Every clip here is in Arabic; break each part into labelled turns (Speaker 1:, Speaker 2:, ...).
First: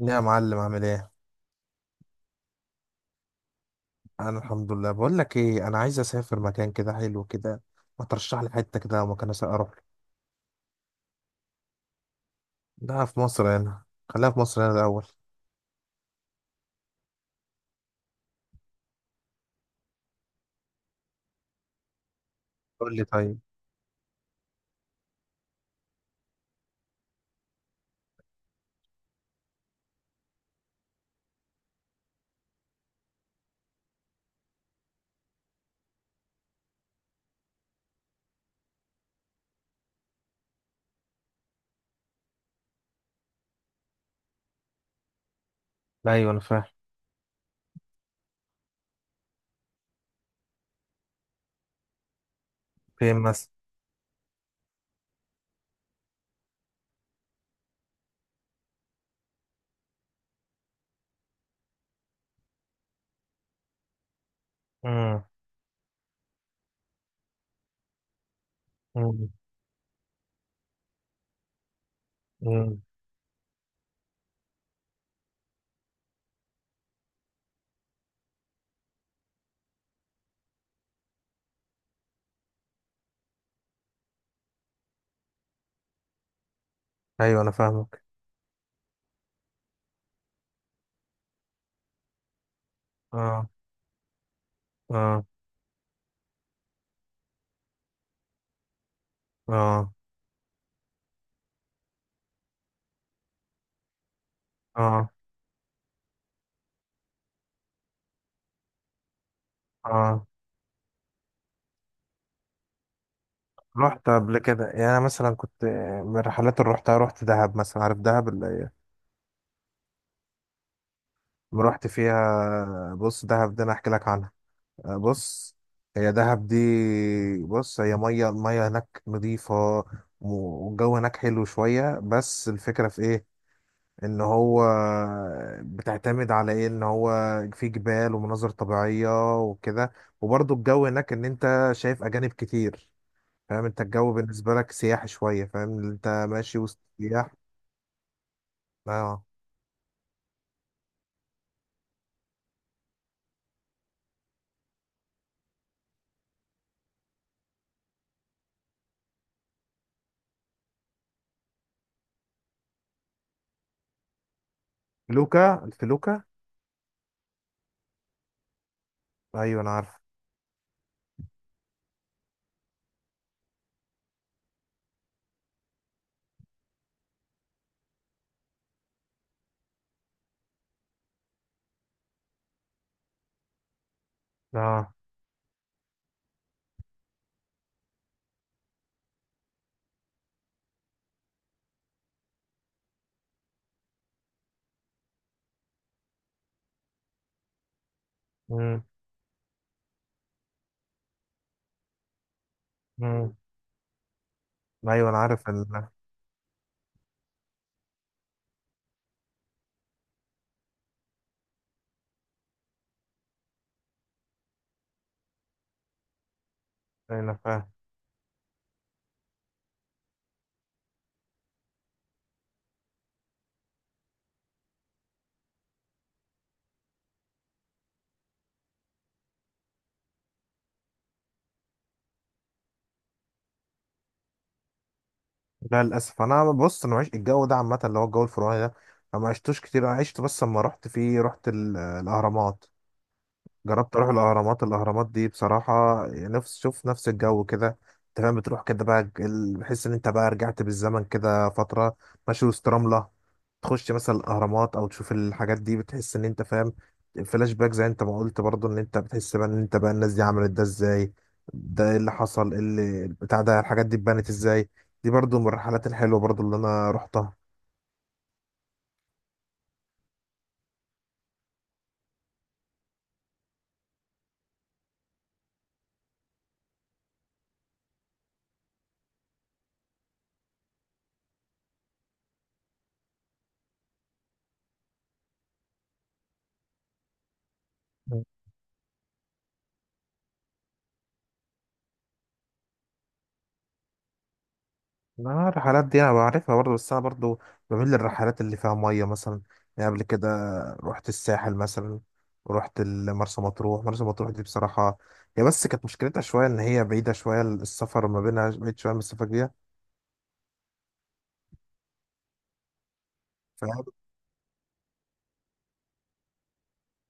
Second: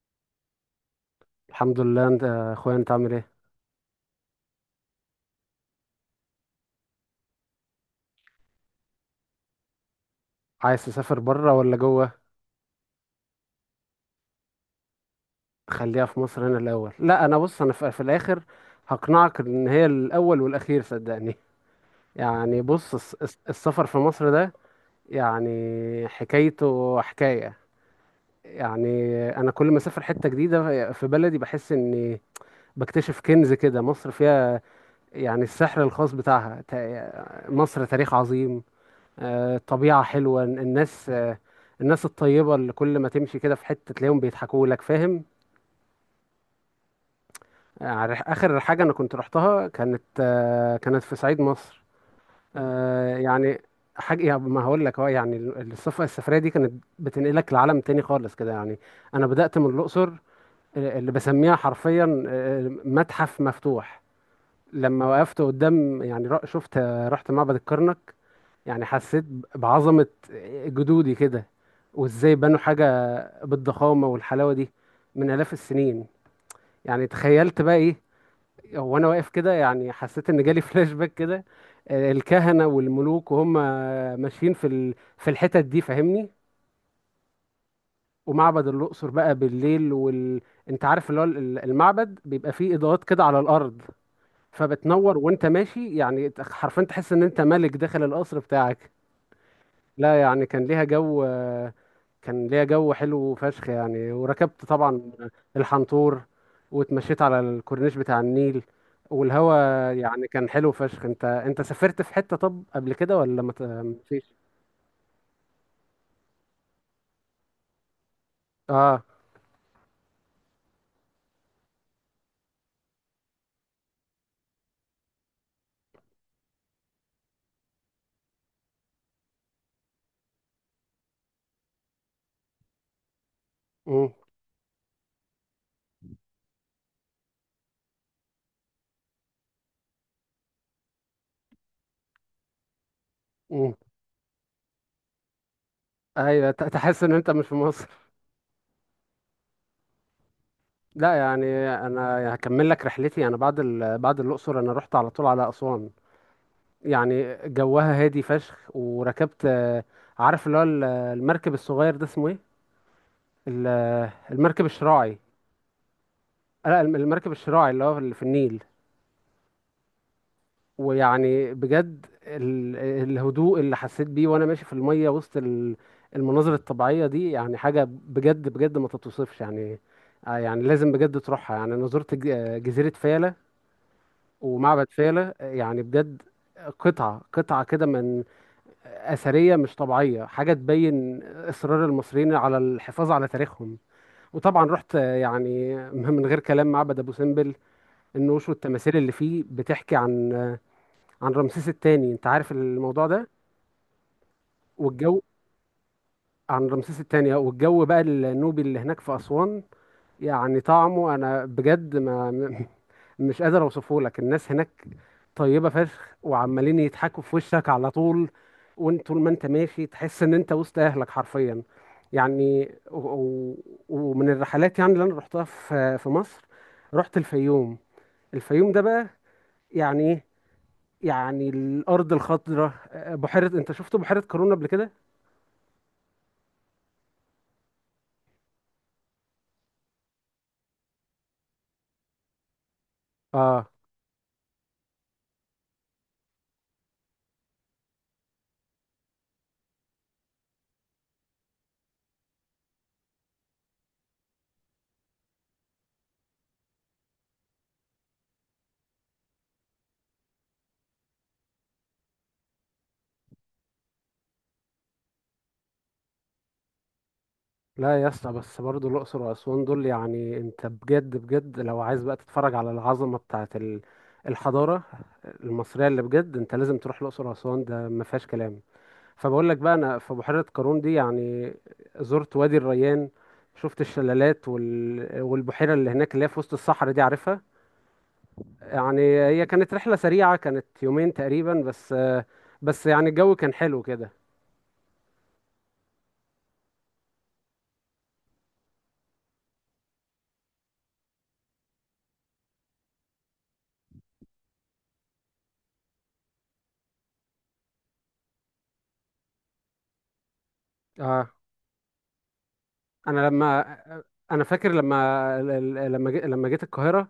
Speaker 1: يا معلم، عامل ايه؟
Speaker 2: الحمد لله. انت يا اخويا، انت عامل ايه؟
Speaker 1: انا الحمد لله. بقول لك ايه، انا عايز اسافر مكان كده حلو كده. ما ترشح لي حته كده مكان اروح له.
Speaker 2: عايز تسافر بره ولا جوه؟
Speaker 1: ده في مصر هنا. خليها في مصر هنا الاول.
Speaker 2: خليها في مصر هنا الاول. لا، انا بص، انا في الاخر هقنعك ان هي الاول والاخير، صدقني. يعني بص،
Speaker 1: قول لي طيب.
Speaker 2: السفر في مصر ده يعني حكايته حكاية. يعني انا كل ما اسافر حتة جديدة في بلدي بحس اني بكتشف كنز كده، مصر فيها يعني السحر الخاص بتاعها. مصر تاريخ عظيم، طبيعة حلوة، الناس، الناس الطيبة اللي كل ما تمشي كده في حتة تلاقيهم بيضحكوا لك، فاهم؟
Speaker 1: ايوه انا فاهم.
Speaker 2: آخر حاجة أنا كنت رحتها كانت، كانت في صعيد مصر. آه،
Speaker 1: فين مثلا؟
Speaker 2: يعني حاجة يعني ما هقول لك، يعني السفرية دي كانت بتنقلك لعالم تاني خالص كده يعني. أنا بدأت من الأقصر، اللي بسميها حرفيا متحف مفتوح. لما
Speaker 1: امم.
Speaker 2: وقفت قدام يعني شفت، رحت معبد الكرنك. يعني حسيت
Speaker 1: امم.
Speaker 2: بعظمة جدودي كده، وازاي بنوا
Speaker 1: امم.
Speaker 2: حاجة بالضخامة والحلاوة دي من آلاف السنين. يعني تخيلت بقى ايه وانا واقف كده. يعني حسيت ان جالي فلاش باك كده. الكهنة والملوك وهم ماشيين في الحتت دي، فاهمني؟
Speaker 1: ايوه انا فاهمك.
Speaker 2: ومعبد الأقصر بقى بالليل انت عارف اللي هو المعبد بيبقى فيه إضاءات كده على
Speaker 1: اه.
Speaker 2: الأرض، فبتنور
Speaker 1: اه.
Speaker 2: وانت ماشي. يعني حرفيا تحس ان انت ملك داخل القصر بتاعك.
Speaker 1: اه.
Speaker 2: لا يعني كان ليها جو، كان ليها جو حلو فشخ يعني. وركبت
Speaker 1: اه.
Speaker 2: طبعا الحنطور، واتمشيت على الكورنيش بتاع النيل والهوا.
Speaker 1: اه.
Speaker 2: يعني كان حلو فشخ. انت سافرت في حتة طب قبل كده ولا ما
Speaker 1: رحت
Speaker 2: فيش؟
Speaker 1: قبل كده، يعني انا مثلا كنت من الرحلات اللي رحتها. رحت دهب مثلا. عارف دهب اللي
Speaker 2: اه.
Speaker 1: رحت فيها؟ بص، دهب ده انا احكي لك عنها. بص، هي دهب دي. بص، هي الميه هناك نظيفه، والجو هناك حلو شويه. بس الفكره في ايه؟
Speaker 2: امم.
Speaker 1: ان هو بتعتمد على ايه؟ ان هو في جبال ومناظر طبيعيه وكده، وبرضه الجو هناك ان انت شايف اجانب كتير. فاهم؟
Speaker 2: امم.
Speaker 1: انت الجو بالنسبه لك سياحي شويه، فاهم إن انت
Speaker 2: ايوه،
Speaker 1: ماشي وسط
Speaker 2: تحس ان انت
Speaker 1: سياح.
Speaker 2: مش في مصر.
Speaker 1: اه.
Speaker 2: لا يعني انا هكمل لك رحلتي. انا بعد بعد الاقصر انا رحت على طول على اسوان. يعني جوها هادي فشخ. وركبت، عارف اللي هو المركب الصغير ده اسمه ايه؟ ال- المركب الشراعي.
Speaker 1: الفلوكه.
Speaker 2: لا المركب الشراعي اللي هو اللي في النيل.
Speaker 1: ايوه انا عارف.
Speaker 2: ويعني بجد الهدوء اللي حسيت بيه وانا ماشي في المية وسط المناظر الطبيعية دي، يعني حاجة بجد بجد ما تتوصفش يعني. يعني لازم بجد تروحها. يعني انا زرت جزيرة فيلة ومعبد
Speaker 1: اه.
Speaker 2: فيلة. آه يعني بجد قطعة قطعة كده من أثرية مش طبيعية، حاجة تبين إصرار المصريين على الحفاظ على تاريخهم. وطبعا رحت، يعني من غير كلام، معبد أبو سمبل، النوش
Speaker 1: امم.
Speaker 2: والتماثيل اللي فيه بتحكي عن رمسيس الثاني. انت عارف الموضوع ده؟
Speaker 1: ايوه انا
Speaker 2: والجو،
Speaker 1: عارف.
Speaker 2: عن رمسيس الثاني والجو بقى النوبي اللي هناك في أسوان، يعني طعمه انا بجد ما مش قادر اوصفه لك. الناس هناك طيبة فشخ وعمالين
Speaker 1: أيوه،
Speaker 2: يضحكوا في
Speaker 1: انا
Speaker 2: وشك
Speaker 1: فاهم.
Speaker 2: على طول. وانت طول ما انت ماشي تحس ان انت وسط اهلك حرفيا يعني ومن الرحلات يعني اللي انا رحتها في مصر، رحت الفيوم. الفيوم ده بقى يعني إيه؟ يعني الارض الخضراء، بحيره، انت شفت بحيره قارون قبل كده؟
Speaker 1: لا للاسف، انا بص انا معيش الجو ده عامه، اللي هو الجو الفرعوني ده انا ما عشتوش كتير. انا عشت بس لما رحت فيه رحت الاهرامات.
Speaker 2: اه.
Speaker 1: جربت اروح الاهرامات دي بصراحه نفس الجو كده. انت فاهم، بتروح كده بقى بحس ان انت بقى رجعت بالزمن كده فتره، ماشي وسط رمله. تخش مثلا الاهرامات او تشوف الحاجات دي بتحس ان انت فاهم فلاش باك، زي انت ما قلت برضه، ان انت بتحس بقى ان انت بقى الناس دي عملت ده ازاي؟ ده ايه اللي حصل؟ ايه اللي بتاع ده؟ الحاجات دي اتبنت ازاي؟ دي برضه من الرحلات الحلوه برضه اللي انا رحتها.
Speaker 2: لا يا اسطى، بس برضه الاقصر واسوان دول يعني، انت بجد بجد لو عايز بقى تتفرج على العظمه بتاعه الحضاره المصريه، اللي بجد انت لازم تروح الاقصر واسوان، ده ما فيهاش كلام. فبقول لك بقى، انا في بحيره قارون دي يعني زرت وادي الريان، شفت الشلالات والبحيره اللي هناك اللي هي في وسط الصحراء دي، عارفها؟ يعني هي كانت رحله سريعه، كانت يومين تقريبا بس. بس يعني الجو كان حلو كده.
Speaker 1: لا الرحلات دي انا بعرفها برضه، بس انا برضه بميل للرحلات اللي فيها ميه مثلا. يعني قبل كده رحت الساحل مثلا، ورحت مرسى مطروح. مرسى مطروح دي بصراحه، هي بس كانت مشكلتها شويه ان هي بعيده شويه. السفر ما بينها بعيد شويه من السفاجية.
Speaker 2: اه. انا لما
Speaker 1: فاهم؟
Speaker 2: انا فاكر لما لما جيت القاهره.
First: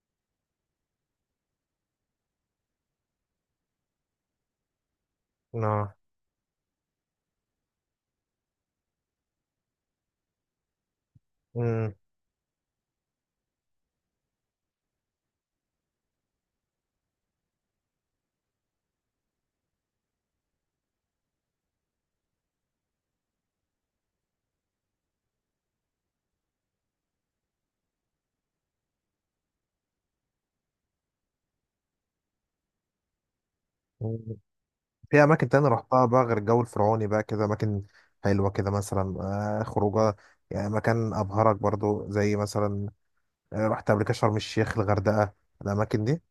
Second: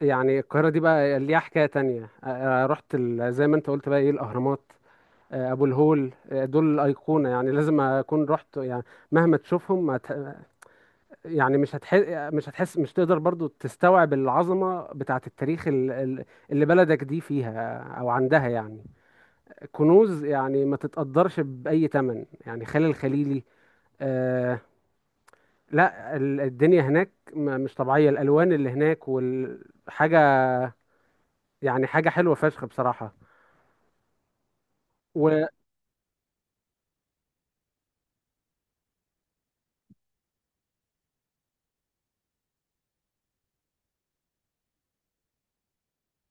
Speaker 2: يعني القاهره دي بقى ليها حكايه تانية. رحت زي ما انت قلت بقى ايه، الاهرامات، ابو
Speaker 1: اه.
Speaker 2: الهول، دول الايقونه يعني لازم اكون رحت يعني. مهما تشوفهم ما ت- يعني
Speaker 1: أمم.
Speaker 2: مش هتحس، مش تقدر برضو تستوعب العظمه بتاعه التاريخ، اللي بلدك دي فيها او عندها، يعني كنوز يعني ما تتقدرش باي ثمن. يعني خان الخليلي، لا الدنيا هناك مش طبيعية، الألوان اللي هناك والحاجة، يعني حاجة حلوة فشخ بصراحة.
Speaker 1: في
Speaker 2: وأنا،
Speaker 1: اماكن تانية رحتها بقى غير الجو الفرعوني بقى كده، اماكن حلوه كده مثلا، خروجه، يعني مكان ابهرك برضه زي مثلا، رحت قبل كده شرم الشيخ الغردقه الاماكن دي.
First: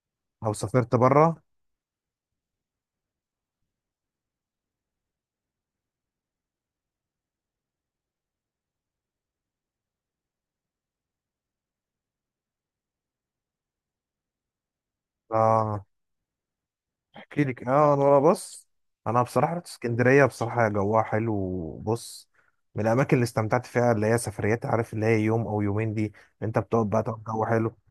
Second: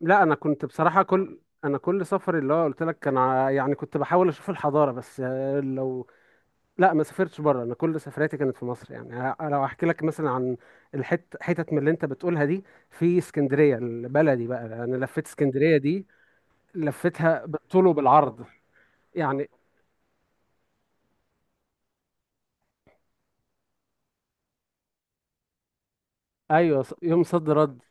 Speaker 2: لا، أنا
Speaker 1: او
Speaker 2: كنت
Speaker 1: سافرت
Speaker 2: بصراحة،
Speaker 1: بره.
Speaker 2: أنا كل سفر اللي هو قلت لك كان، يعني كنت بحاول أشوف الحضارة بس. لو، لا ما سافرتش بره. أنا كل سفرياتي كانت في مصر يعني. لو أحكي لك مثلا عن حتت من اللي أنت بتقولها دي، في اسكندرية البلدي بقى، أنا لفيت اسكندرية
Speaker 1: اه.
Speaker 2: دي،
Speaker 1: احكي
Speaker 2: لفيتها
Speaker 1: لك،
Speaker 2: بالطول
Speaker 1: اه، انا
Speaker 2: وبالعرض
Speaker 1: بص. انا
Speaker 2: يعني.
Speaker 1: بصراحه رحت اسكندريه. بصراحه جوها حلو، وبص، من الاماكن اللي استمتعت فيها اللي هي سفريات، عارف اللي هي يوم او يومين دي. انت
Speaker 2: أيوة،
Speaker 1: بتقعد بقى
Speaker 2: يوم
Speaker 1: تقعد جو
Speaker 2: صد
Speaker 1: حلو.
Speaker 2: رد.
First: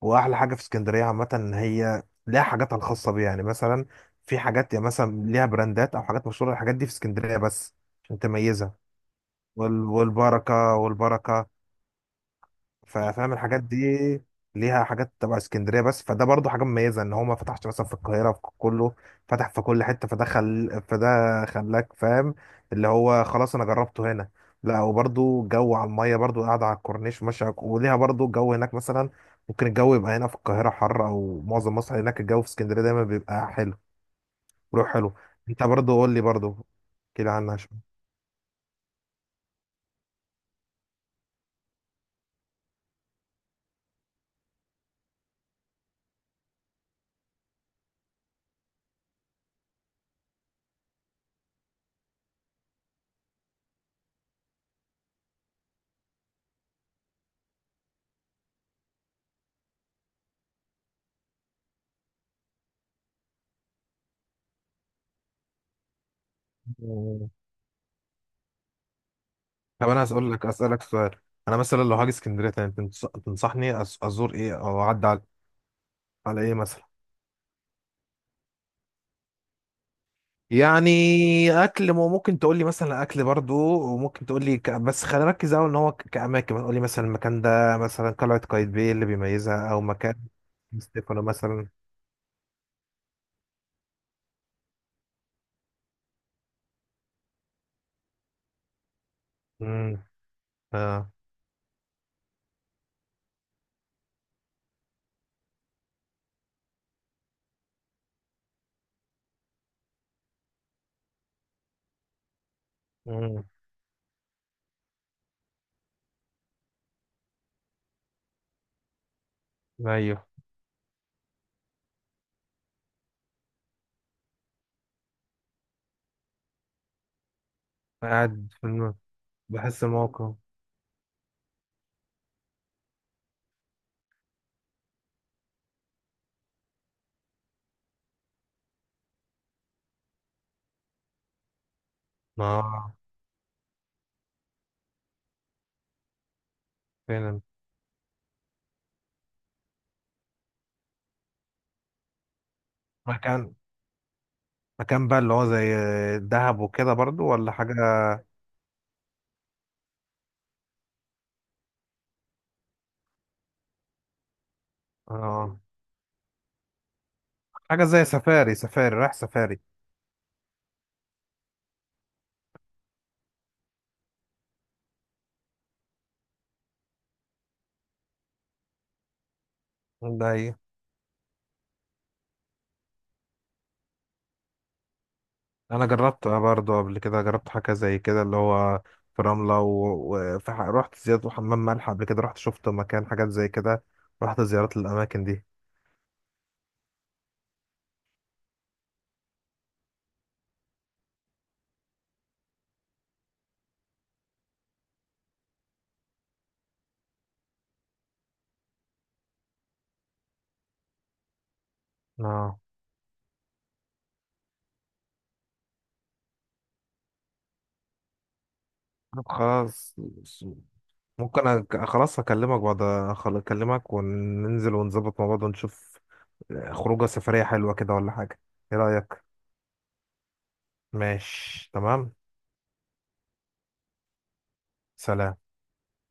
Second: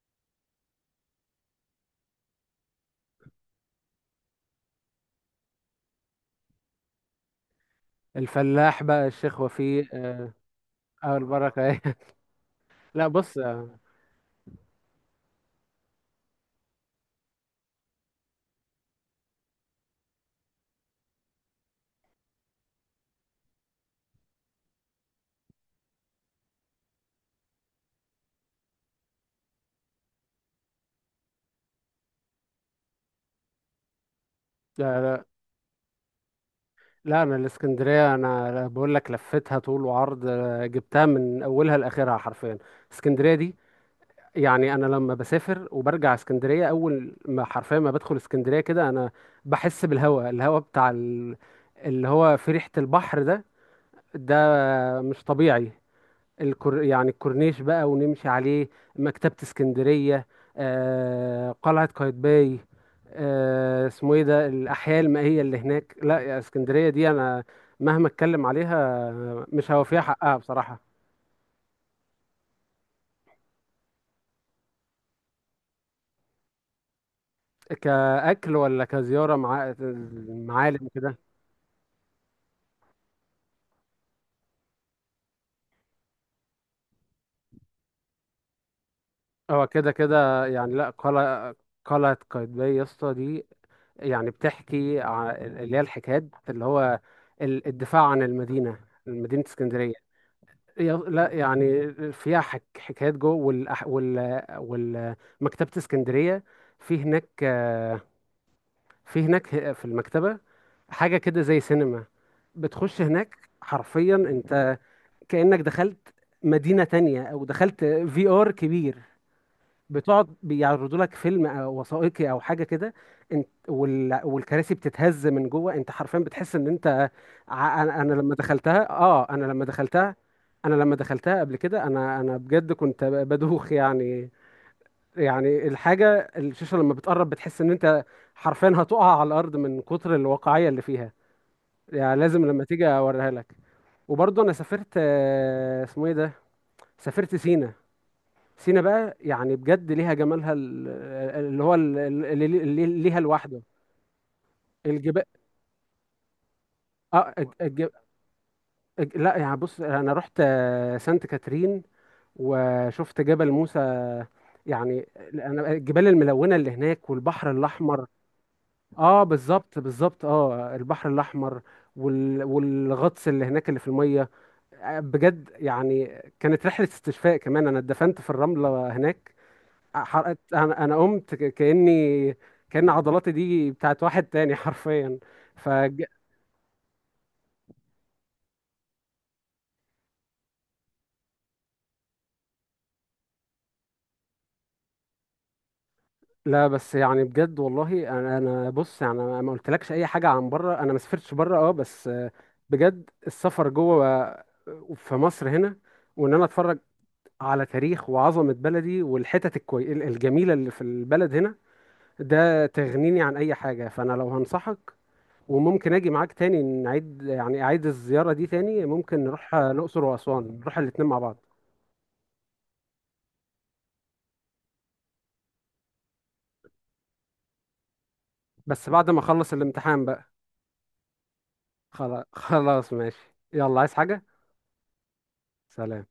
Speaker 1: واحلى حاجه في اسكندريه عامه ان هي ليها حاجاتها الخاصه بيها. يعني مثلا في حاجات، يعني مثلا ليها براندات او حاجات مشهوره. الحاجات دي في اسكندريه بس عشان تميزها.
Speaker 2: الفلاح بقى الشيخ
Speaker 1: وال-
Speaker 2: وفيه
Speaker 1: والبركه
Speaker 2: اول
Speaker 1: والبركه
Speaker 2: بركه ايه لا
Speaker 1: ففاهم
Speaker 2: بص،
Speaker 1: الحاجات
Speaker 2: لا.
Speaker 1: دي ليها حاجات تبع اسكندريه بس. فده برضو حاجه مميزه، ان هو ما فتحش مثلا في القاهره في كله. فتح في كل حته. فده خلاك فاهم. اللي هو خلاص انا جربته هنا. لا وبرضو جو على الميه، برضو قاعده على الكورنيش، ماشيه وليها برضو جو هناك. مثلا ممكن الجو يبقى هنا في القاهره حر، او معظم مصر، هناك الجو في اسكندريه دايما بيبقى حلو. روح حلو.
Speaker 2: لا,
Speaker 1: انت برضو قول لي برضو
Speaker 2: لا،
Speaker 1: كده
Speaker 2: انا
Speaker 1: عنها
Speaker 2: الاسكندريه انا بقول لك لفتها طول وعرض، جبتها من اولها لاخرها حرفيا. اسكندريه دي يعني، انا لما بسافر وبرجع اسكندريه، اول ما حرفيا ما بدخل اسكندريه كده، انا بحس بالهواء، الهواء بتاع اللي هو في ريحه البحر ده، ده مش طبيعي. الكور يعني الكورنيش بقى ونمشي عليه، مكتبة اسكندرية، آه قلعة قايتباي، آه اسمه ايه ده، الأحياء المائية اللي هناك. لا، يا اسكندرية دي
Speaker 1: شويه.
Speaker 2: أنا مهما اتكلم عليها مش
Speaker 1: طب
Speaker 2: هوفيها
Speaker 1: انا هسأل
Speaker 2: حقها
Speaker 1: لك اسالك
Speaker 2: بصراحة.
Speaker 1: سؤال. انا مثلا لو هاجي اسكندريه تاني، تنصحني ازور ايه، او اعدي على ايه مثلا؟
Speaker 2: كأكل ولا كزيارة مع معالم كده؟
Speaker 1: يعني اكل، ممكن تقول لي مثلا اكل برضو، وممكن تقول لي. بس خلينا نركز قوي، ان هو كاماكن. تقول لي مثلا المكان ده، مثلا قلعه قايتباي إيه اللي
Speaker 2: هو
Speaker 1: بيميزها؟ او
Speaker 2: كده
Speaker 1: مكان
Speaker 2: كده يعني. لا
Speaker 1: ستيفانو
Speaker 2: قلعة،
Speaker 1: مثلا.
Speaker 2: قلعة قايتباي يا اسطى دي يعني بتحكي اللي هي الحكايات، اللي هو الدفاع عن المدينة، مدينة
Speaker 1: امم.
Speaker 2: اسكندرية.
Speaker 1: اه.
Speaker 2: لا يعني فيها حكايات جوه، مكتبة اسكندرية، في هناك، في هناك في المكتبة حاجة كده زي سينما. بتخش هناك
Speaker 1: امم.
Speaker 2: حرفيا انت كأنك دخلت مدينة تانية، او دخلت في ار كبير.
Speaker 1: ايوه.
Speaker 2: بتقعد بيعرضوا لك فيلم أو وثائقي او حاجه كده، انت والكراسي بتتهز من جوه. انت حرفيا بتحس ان انت، ع- انا أنا لما
Speaker 1: قاعد في
Speaker 2: دخلتها.
Speaker 1: الم... بحس الموقف.
Speaker 2: انا لما دخلتها قبل كده. انا بجد كنت بدوخ يعني. يعني الحاجه، الشاشه لما بتقرب بتحس ان انت حرفيا هتقع على الارض من كتر الواقعيه اللي فيها. يعني لازم لما تيجي
Speaker 1: اه.
Speaker 2: اوريها لك. وبرضه انا سافرت، اسمه ايه ده، سافرت
Speaker 1: فعلا.
Speaker 2: سينا. سينا بقى يعني بجد ليها جمالها، ال- اللي هو ال- اللي اللي ليها
Speaker 1: مكان
Speaker 2: لوحده،
Speaker 1: مكان بقى
Speaker 2: الجبال.
Speaker 1: اللي هو زي دهب وكده، برضو
Speaker 2: اه
Speaker 1: ولا حاجه؟
Speaker 2: لا يعني بص، انا رحت، سانت كاترين، وشفت جبل موسى. يعني
Speaker 1: اه.
Speaker 2: انا، الجبال الملونه اللي هناك والبحر
Speaker 1: حاجة زي
Speaker 2: الاحمر،
Speaker 1: سفاري، سفاري رايح
Speaker 2: اه
Speaker 1: سفاري.
Speaker 2: بالظبط بالظبط، اه البحر الاحمر والغطس اللي هناك اللي في الميه. بجد يعني كانت رحله استشفاء كمان، انا اتدفنت في الرمله هناك،
Speaker 1: ده
Speaker 2: حرقت.
Speaker 1: هي.
Speaker 2: انا قمت كاني كان عضلاتي دي بتاعت واحد تاني حرفيا. ف
Speaker 1: أنا جربتها برضه قبل كده. جربت حاجة زي كده اللي هو في رملة، وفي رحت زيارة حمام ملح قبل كده. رحت شفت مكان حاجات زي كده. رحت زيارات للأماكن دي.
Speaker 2: لا بس يعني بجد والله، انا بص يعني، انا ما قلتلكش اي حاجه عن بره. انا ما سافرتش بره اه. بس بجد السفر جوه في مصر هنا، وان انا اتفرج على تاريخ وعظمه بلدي، والحتت الجميله اللي في البلد هنا،
Speaker 1: اه.
Speaker 2: ده تغنيني عن اي حاجه. فانا لو هنصحك، وممكن اجي معاك تاني، نعيد يعني اعيد الزيارة دي تاني.
Speaker 1: طب
Speaker 2: ممكن نروح،
Speaker 1: خلاص.
Speaker 2: الأقصر وأسوان، نروح الاتنين مع بعض.
Speaker 1: ممكن خلاص أكلمك بعد. أكلمك وننزل ونظبط مع بعض ونشوف خروجة سفرية حلوة كده ولا حاجة. إيه
Speaker 2: بس بعد ما
Speaker 1: رأيك؟
Speaker 2: اخلص الامتحان بقى.
Speaker 1: ماشي تمام.
Speaker 2: خلاص خلاص ماشي. يلا، عايز حاجة؟
Speaker 1: سلام.
Speaker 2: سلام.